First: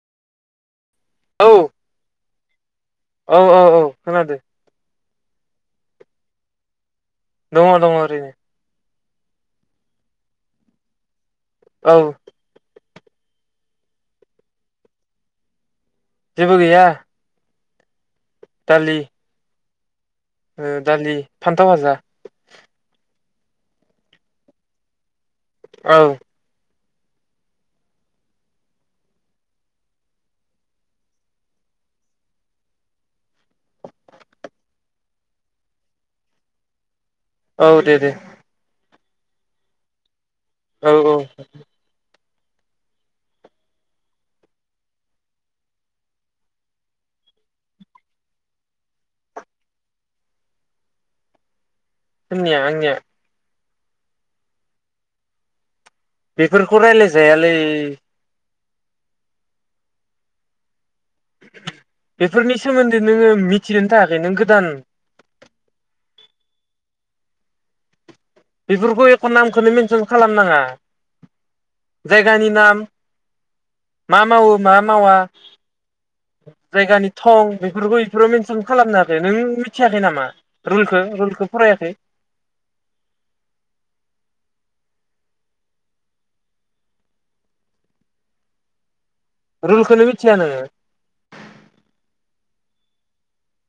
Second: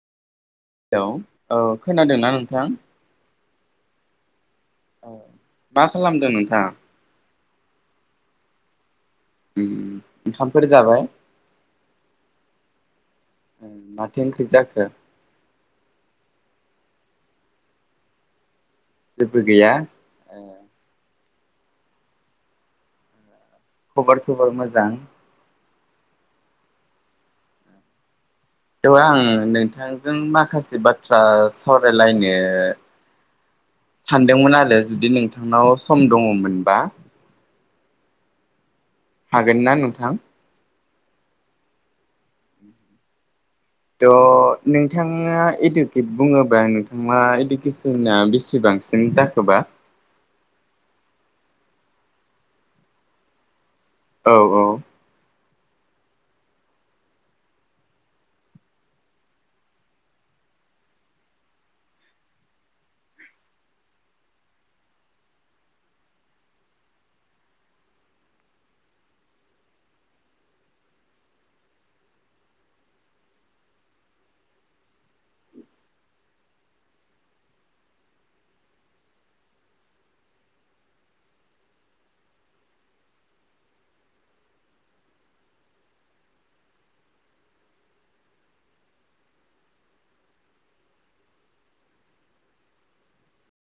Hello औ खोनादोंना नोंथां औ औ खोनादो औ। मा खालामदों नोंथां? दङ दङ ओरैनो। ओम ओंखामफोर जाबाय? औ। माथो ओंख्रि जाखो? जेबो गैया। दालि जेबो गैया? ए ओ दालि। फान्थाव हाजा। खबर सबर मोजां? औ। औ आं नोंथांजों माखासे बाथ्रा सावरायलायनो सानदोंमोन आरो जुदि नोंथांनाव सम दङमोनबा? औ दे दे। हागोन ना नोंथां? औ औ। थ' नोंथाङा इडुकेट बुङोबा नोंथाङा इडुकेसना बेसे बांसिन जाखोबा? खोनाला आंनिआ । औ औ । बेफोरखौ राय्लायजायालै । बेफोरनि सोमोन्दै नोङो मिथिनोनो थाखायाखै नों गोदान । बेफोरखौ एख' नामखौनो मेनसन खालामनाङा जायगानि नाम मा मावो मा मावा जायगानि थं बेफोरखौ बेफोराव मेनसन खालामनोखै नों मिथियाखै नामा रुलखौ रुलखौ फरायाखै । रुलखौनि मिथिया नोङो ।